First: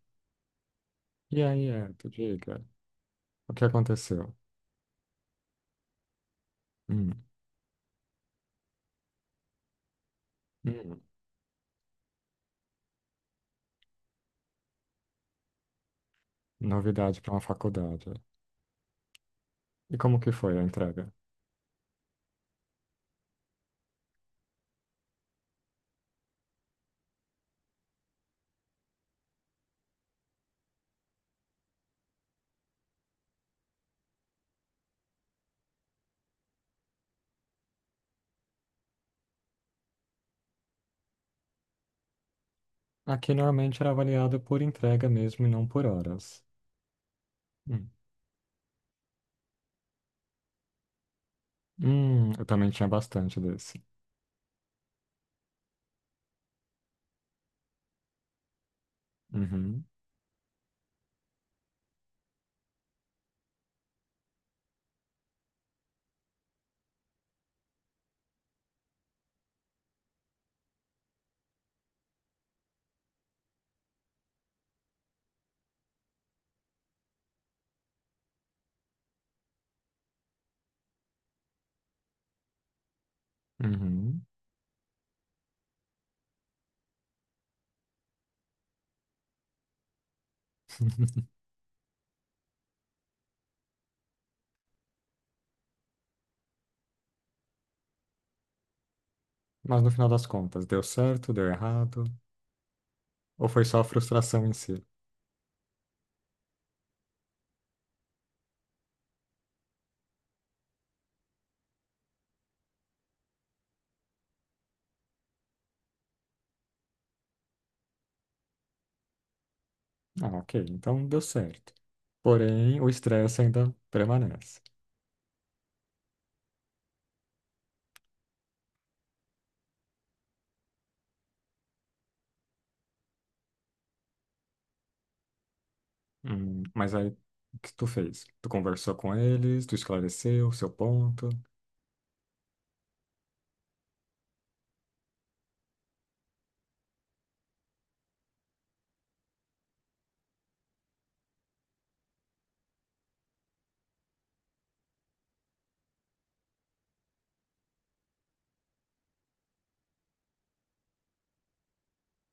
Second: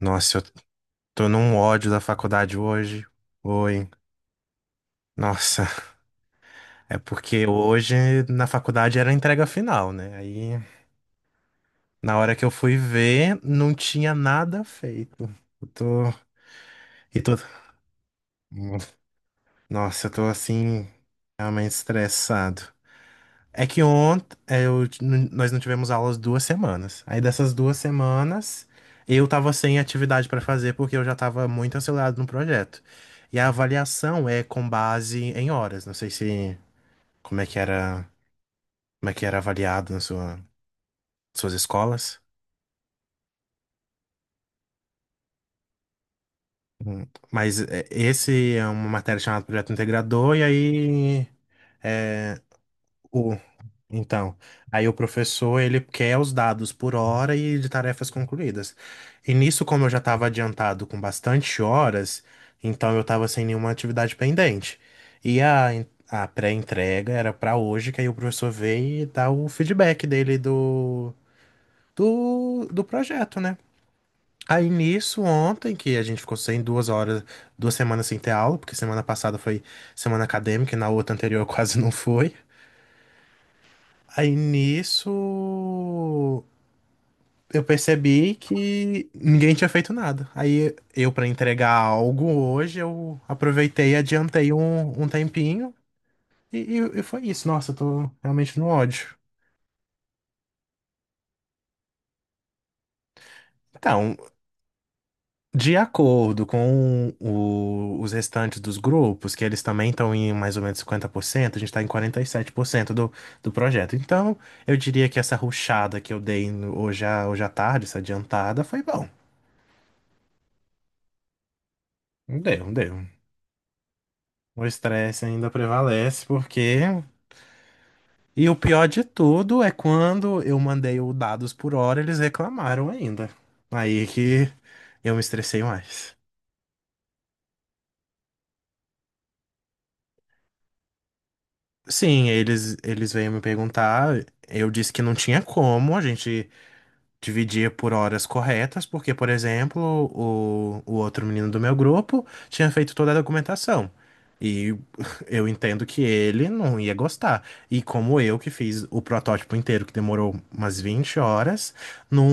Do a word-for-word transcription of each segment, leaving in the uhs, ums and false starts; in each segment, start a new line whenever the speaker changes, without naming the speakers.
Nossa, eu tô
E
num
aí,
ódio da
Anto,
faculdade
diga,
hoje.
o que
Oi.
aconteceu?
Nossa, é
Hum,
porque hoje na faculdade era a entrega final, né? Aí
hum,
na hora que eu fui ver, não tinha nada feito. Eu tô.
novidade
E
para
tô...
uma faculdade. E
Nossa, eu
como
tô
que foi a
assim,
entrega?
realmente estressado. É que ontem eu, t- n- nós não tivemos aulas duas semanas. Aí dessas duas semanas eu tava sem atividade para fazer porque eu já tava muito acelerado no projeto. E a avaliação é com base em horas. Não sei se como é que era, como é que era avaliado nas sua- suas escolas.
Aqui normalmente era avaliado por entrega mesmo e não por horas.
Hum. Mas é,
Hum,
esse é uma matéria chamada Projeto Integrador, e aí
hum, eu também tinha
o,
bastante desse.
então, aí o professor, ele quer os dados por hora e de tarefas concluídas. E nisso,
Uhum,
como eu já estava adiantado com bastante horas, então eu estava sem nenhuma atividade pendente. E a, en- a pré-entrega era para hoje, que aí o professor veio e dá o feedback dele do, do, do projeto, né? Aí nisso, ontem, que a gente ficou sem duas horas, duas semanas sem ter aula, porque semana passada foi semana acadêmica e na outra anterior quase não foi.
uhum.
Aí nisso, eu percebi que ninguém tinha feito nada. Aí eu, pra entregar algo hoje, eu aproveitei, adiantei um, um tempinho e, e- e foi isso. Nossa, eu tô realmente no ódio.
Mas no final das contas, deu certo, deu errado? Ou foi só a
Então,
frustração em si?
de acordo com o- os restantes dos grupos, que eles também estão em mais ou menos cinquenta por cento, a gente está em quarenta e sete por cento do, do projeto. Então, eu diria que essa rushada que eu dei no- hoje à, hoje à tarde, essa adiantada, foi bom.
Ah, ok, então deu certo.
Deu,
Porém, o
deu.
estresse ainda permanece.
O estresse ainda prevalece porque e o pior de tudo é quando eu mandei o dados por hora, eles reclamaram ainda. Aí é que eu me estressei mais.
Hum, mas aí, o que tu fez? Tu conversou com eles, tu esclareceu o seu ponto?
Sim, eles eles veio me perguntar, eu disse que não tinha como, a gente dividia por horas corretas, porque, por exemplo, o, o outro menino do meu grupo tinha feito toda a documentação. E eu entendo que ele não ia gostar. E como eu que fiz o protótipo inteiro, que demorou umas vinte horas, não,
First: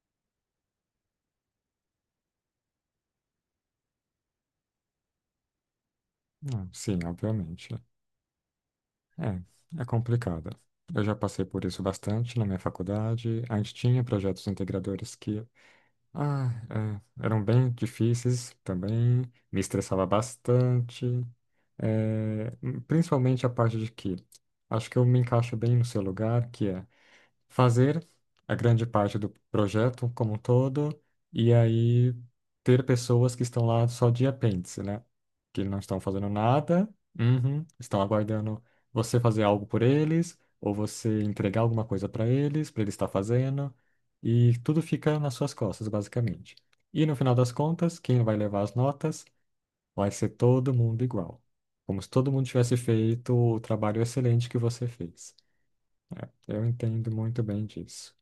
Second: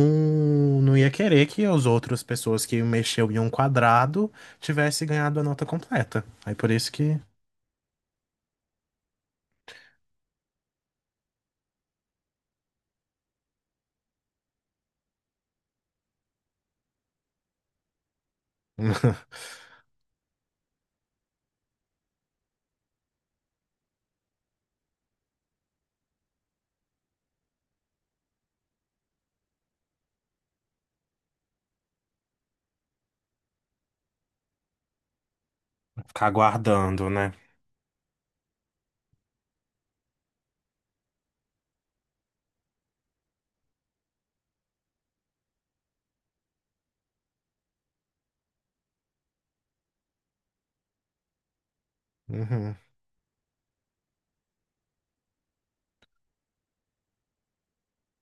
não ia querer que as outras pessoas que mexeu em um quadrado tivesse ganhado a nota completa. Aí
Hum,
por isso
sim,
que
obviamente. É, é complicado. Eu já passei por isso bastante na minha faculdade. A gente tinha projetos integradores que, ah, é, eram bem difíceis também, me estressava bastante, é, principalmente a parte de que acho que eu me encaixo bem no seu lugar, que é fazer a grande parte do projeto como um todo e aí ter pessoas que estão lá só de apêndice, né? Que não estão
ficar
fazendo nada,
aguardando, né?
uhum, estão aguardando você fazer algo por eles ou você entregar alguma coisa para eles, para eles estar fazendo e tudo fica nas suas costas, basicamente. E no final das contas, quem vai levar as notas vai ser todo mundo igual. Como se todo mundo tivesse
Uhum.
feito o trabalho excelente que você fez. Eu entendo muito bem disso.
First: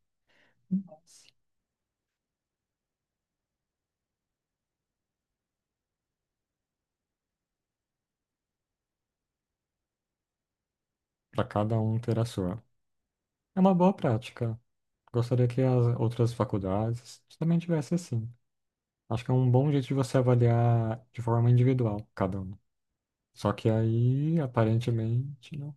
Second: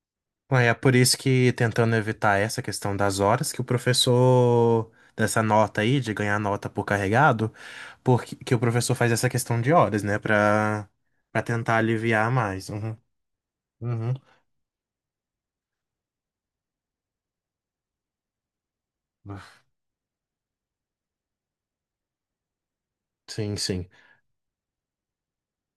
Ué, é por isso que tentando evitar essa questão das horas, que o professor dessa nota aí, de ganhar nota por carregado, porque que o professor faz essa questão de horas, né? Pra, pra
Para
tentar
cada um ter a
aliviar
sua.
mais. Uhum,
É uma boa
uhum.
prática. Gostaria que as outras faculdades também tivesse assim. Acho que é um bom jeito de você avaliar de forma individual cada um. Só
Sim,
que
sim.
aí, aparentemente, não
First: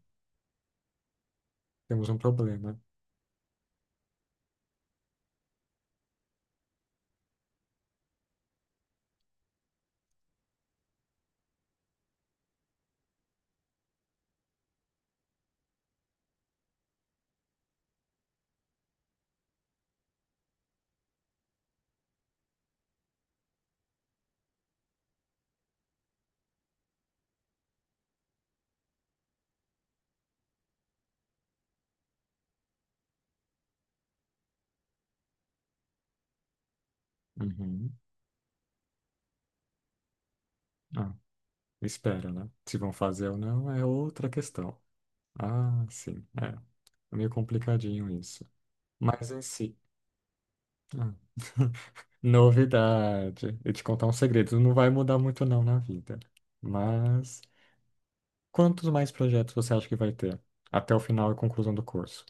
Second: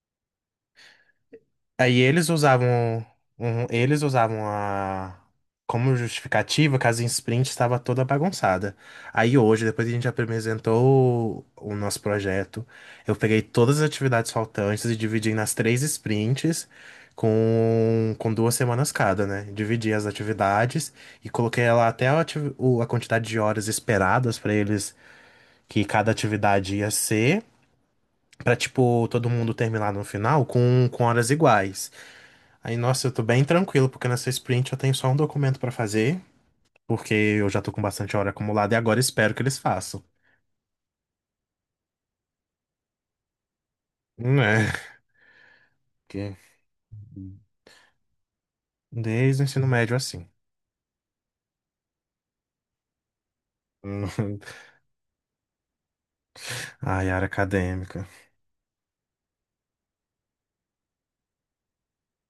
Aí
temos um
eles
problema.
usavam, um- Eles usavam a como justificativa que a Zin Sprint estava toda bagunçada. Aí hoje, depois que a gente apresentou o, o nosso projeto, eu peguei todas as atividades faltantes e dividi nas três sprints com, com duas semanas cada, né? Dividi as atividades e coloquei lá até a, ati- o- a quantidade de horas esperadas para eles que cada atividade ia ser, para tipo todo mundo terminar no final com, com horas iguais. Aí, nossa, eu tô bem tranquilo, porque nessa sprint eu tenho só um documento pra fazer, porque eu já tô com
Uhum.
bastante hora acumulada e agora espero que eles façam.
Ah, espera, né? Se vão fazer ou não é outra
Né?
questão. Ah, sim.
Porque
É. É meio complicadinho isso. Mas em
desde o ensino
si.
médio assim.
Ah, novidade. E te contar um segredo. Não vai mudar muito não na vida.
Ai, área
Mas.
acadêmica.
Quantos mais projetos você acha que vai ter até o final e conclusão do curso?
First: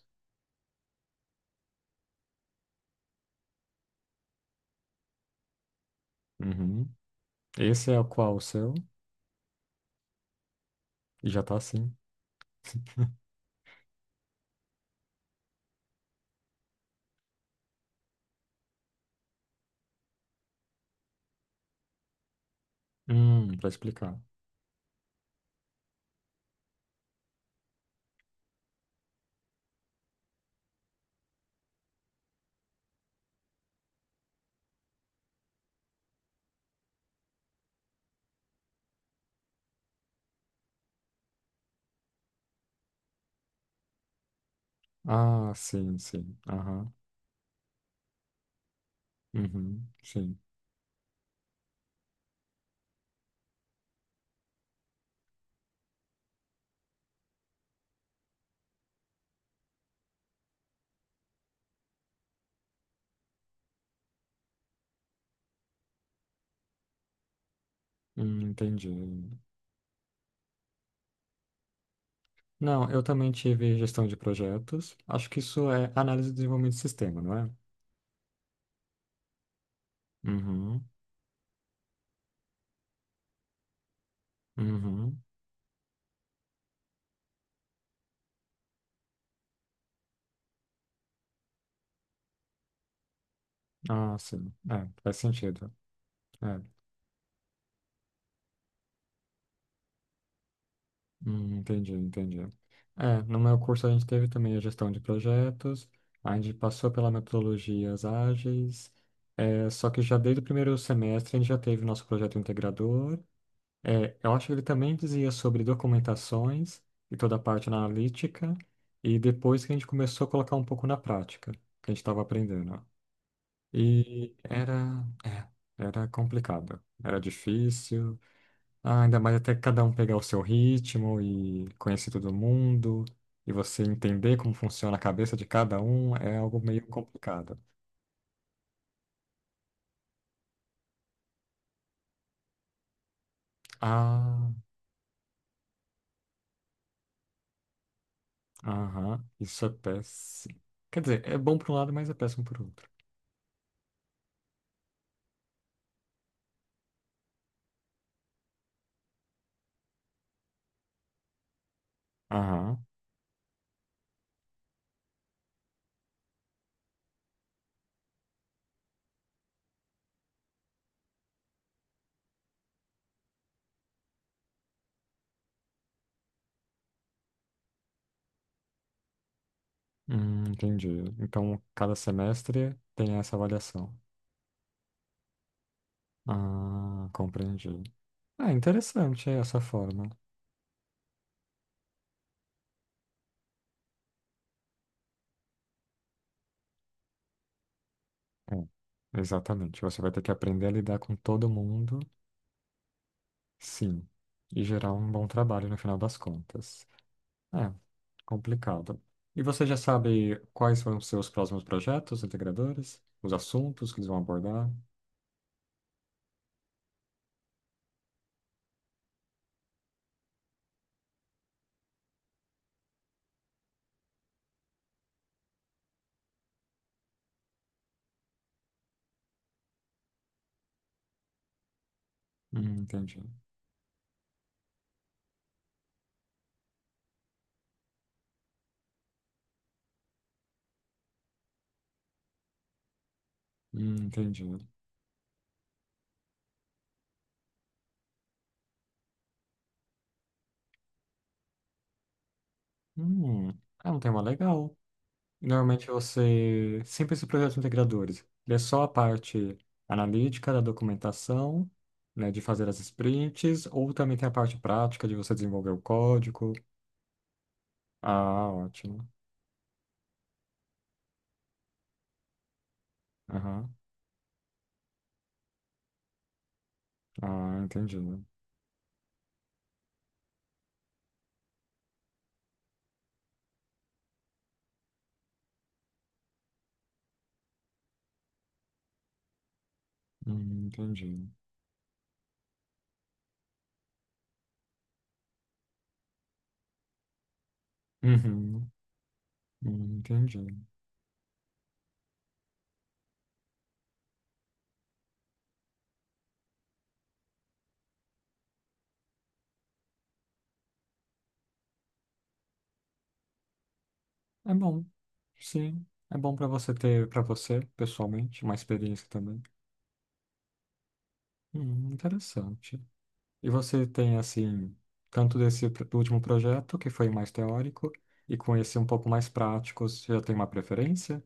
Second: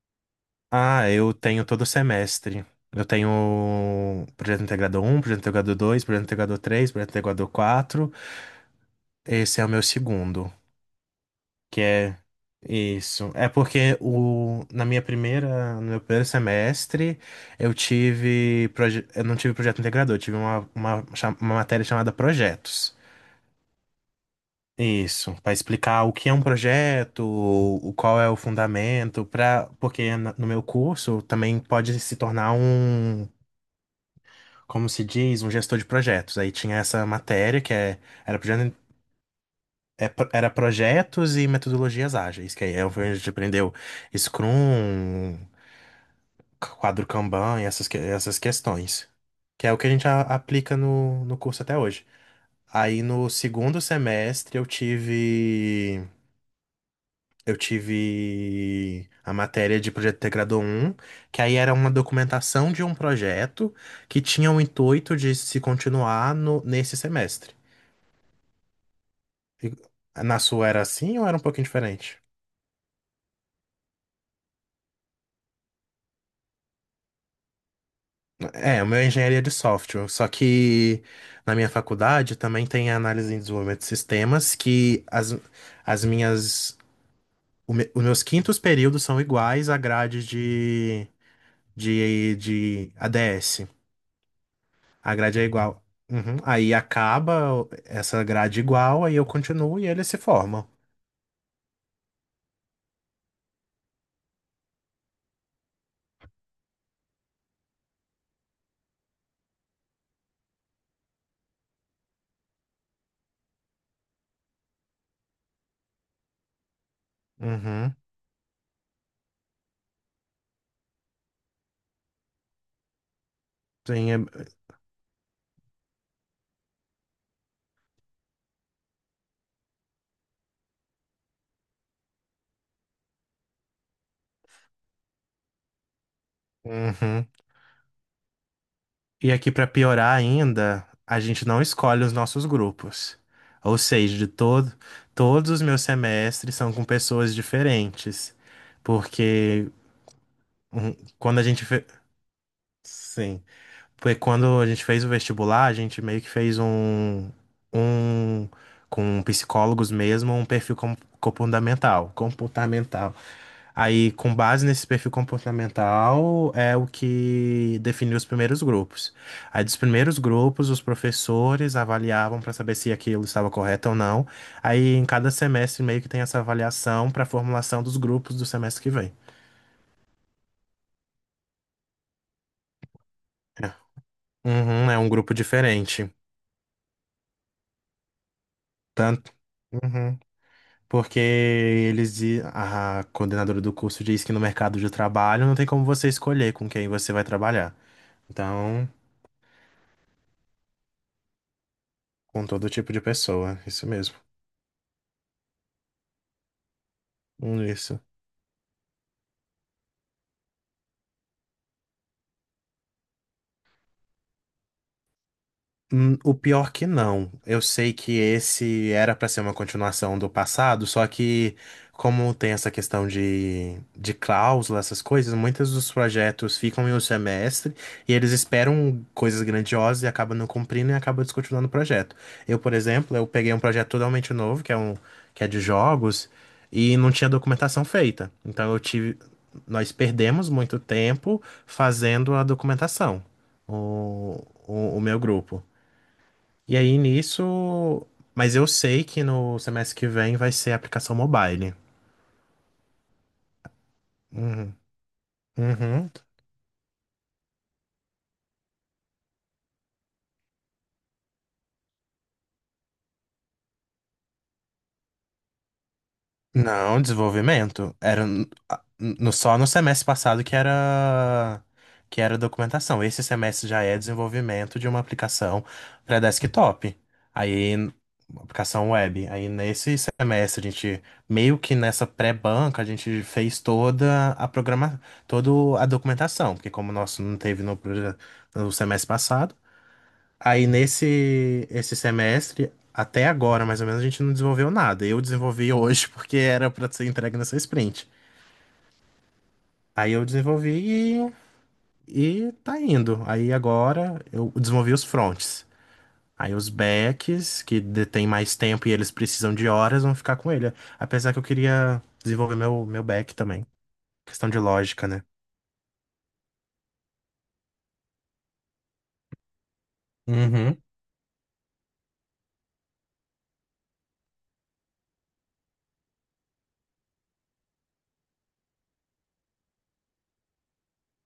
Ah, eu tenho todo semestre. Eu tenho projeto integrador um, projeto integrador dois, projeto integrador
Uhum.
três, projeto integrador
Esse é o
quatro.
qual o seu?
Esse é o meu segundo.
E já tá
Que
assim.
é isso. É porque o, na minha primeira, no meu primeiro semestre, eu tive, proje- eu não tive projeto integrador, eu tive uma, uma, cha- uma matéria chamada projetos.
Hum, pra explicar.
Isso, para explicar o que é um projeto, o qual é o fundamento, para porque na- no meu curso também pode se tornar um, como se diz, um gestor de projetos. Aí tinha essa matéria que é, era projeto É pro- era projetos e metodologias ágeis, que aí é onde a gente aprendeu Scrum,
Ah, sim, sim. Aham.
quadro Kanban e essas, que- essas questões. Que é o
Uhum.
que a gente a-
Sim.
aplica no, no curso até hoje. Aí no segundo semestre eu tive. Eu tive a matéria de projeto integrado um que aí era uma documentação de um projeto que tinha o intuito de se continuar no, nesse semestre.
Hum, entendi.
E- Na sua era assim ou era um pouquinho diferente?
Não, eu também tive gestão de projetos. Acho que isso é análise de desenvolvimento de sistema, não é?
É, o meu é engenharia de software, só
Uhum.
que na minha faculdade também tem análise em desenvolvimento de sistemas, que
Uhum.
as, as minhas, o me- os meus quintos períodos são iguais à grade de, de, de A D S.
Ah, sim. É,
A
faz
grade é
sentido.
igual. Uhum.
É.
Aí acaba essa grade igual, aí eu continuo e eles se formam.
Hum, entendi, entendi. É, no meu curso a gente teve também a gestão de projetos, a gente passou pela metodologias ágeis, é, só que já desde o primeiro semestre a gente já teve o nosso projeto integrador. É, eu acho que ele também dizia sobre documentações e toda a parte
Uhum.
analítica, e depois que a gente começou a colocar um pouco na prática, que a gente estava aprendendo.
Sim,
E
é-
era, é, era complicado, era difícil, ah, ainda mais até cada um pegar o seu ritmo e conhecer todo mundo, e você entender como funciona a cabeça de cada um, é algo meio
uhum.
complicado.
E aqui pra piorar ainda, a gente não escolhe os nossos grupos. Ou seja, de
Ah,
todo, todos os meus semestres são com pessoas diferentes,
aham, isso é
porque
péssimo.
um,
Quer dizer, é
quando a
bom
gente
por um
fe...
lado, mas é péssimo por outro.
sim, porque quando a gente fez o vestibular, a gente meio que fez um um com psicólogos mesmo, um perfil com- comportamental,
Aham,
comportamental. Aí, com base nesse perfil comportamental, é o que definiu os primeiros grupos. Aí, dos primeiros grupos, os professores avaliavam para saber se aquilo estava correto ou não. Aí, em cada semestre, meio que tem essa avaliação para a formulação dos grupos do semestre que vem.
hum, entendi. Então, cada semestre tem essa
É.
avaliação.
Uhum, é um grupo diferente.
Ah, compreendi. Ah, interessante
Tanto.
é essa forma.
Uhum. Porque eles, di- a coordenadora do curso diz que no mercado de trabalho não tem como você escolher com quem você vai trabalhar. Então,
É, exatamente. Você vai ter que aprender a lidar com todo mundo.
com todo tipo de pessoa, isso
Sim,
mesmo.
e gerar um bom trabalho no final das contas. É,
Isso.
complicado. E você já sabe quais são os seus próximos projetos integradores? Os assuntos que eles vão abordar?
Hum, o pior que não. Eu sei que esse era pra ser uma continuação do passado, só que como tem essa questão de, de cláusula, essas coisas, muitos dos projetos ficam em um semestre e eles esperam coisas grandiosas e acabam não cumprindo e acabam descontinuando o projeto. Eu,
Hum,
por exemplo,
entendi.
eu peguei um projeto totalmente novo, que é um que é de jogos, e não tinha documentação feita. Então eu tive, nós perdemos muito tempo fazendo a documentação.
Hum, entendi.
O, o, o meu grupo. E aí nisso. Mas eu sei que no semestre que vem vai ser aplicação mobile.
Hum, é um tema legal.
Uhum.
Normalmente
Uhum.
você... Sempre esses projetos integradores. Ele é só a parte analítica da documentação, né, de fazer as sprints, ou também tem a parte prática de você desenvolver o código?
Não, desenvolvimento. Era n-
Ah,
a-
ótimo.
no, Só no semestre passado que era que era documentação. Esse semestre
Aham.
já é desenvolvimento de uma aplicação para desktop.
Ah,
Aí,
entendi.
uma aplicação web. Aí nesse semestre a gente meio que nessa pré-banca a gente fez toda a programa, toda a documentação, porque como o nosso não teve no, proje- no semestre passado,
Hum,
aí
entendi.
nesse esse semestre, até agora, mais ou menos, a gente não desenvolveu nada. Eu desenvolvi hoje porque era pra ser entregue nessa sprint.
Uhum, hum,
Aí eu
entendi.
desenvolvi e, e tá indo. Aí agora eu desenvolvi os fronts. Aí os backs, que detêm mais tempo e eles precisam de horas, vão ficar com ele. Apesar que eu queria desenvolver meu, meu back também. Questão
É
de
bom,
lógica, né?
sim. É bom para você ter, para você, pessoalmente, uma experiência também.
Uhum.
Hum, interessante. E você tem, assim, tanto desse pr- último projeto, que foi mais teórico, e com esse um pouco mais prático, você já tem uma preferência?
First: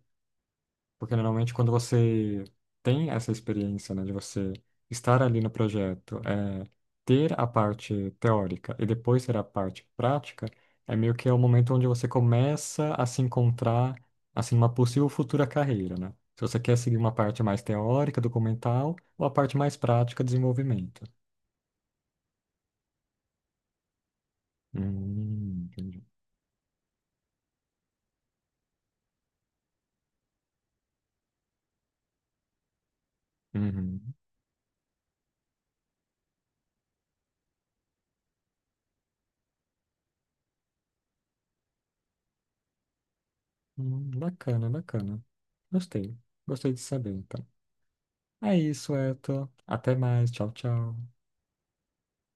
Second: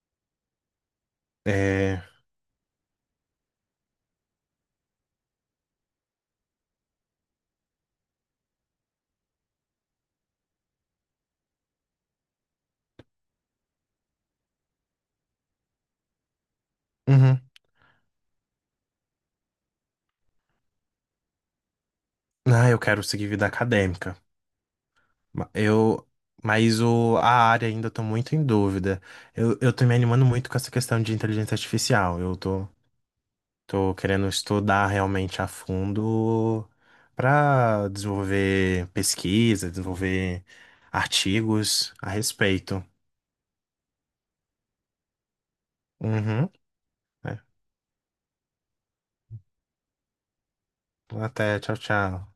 Porque normalmente quando
É...
você tem essa experiência, né, de você estar ali no projeto, é, ter a parte teórica e depois ter a parte prática, é meio que é o momento onde você começa a se encontrar, assim, uma possível futura carreira, né? Se você quer seguir uma parte
Uhum.
mais teórica, documental, ou a parte mais prática, desenvolvimento.
Ah, eu quero seguir vida acadêmica. Ma-
Hum, entendi.
Eu, mas o, a área ainda eu tô muito em dúvida. Eu, eu tô me animando muito com essa questão de inteligência artificial. Eu tô, tô
Uhum.
querendo estudar realmente a fundo para desenvolver pesquisa, desenvolver artigos a respeito.
Hum, bacana, bacana. Gostei.
Uhum.
Gostei de saber,
É.
então. É isso, Eto. Até mais. Tchau, tchau.
Até, tchau, tchau.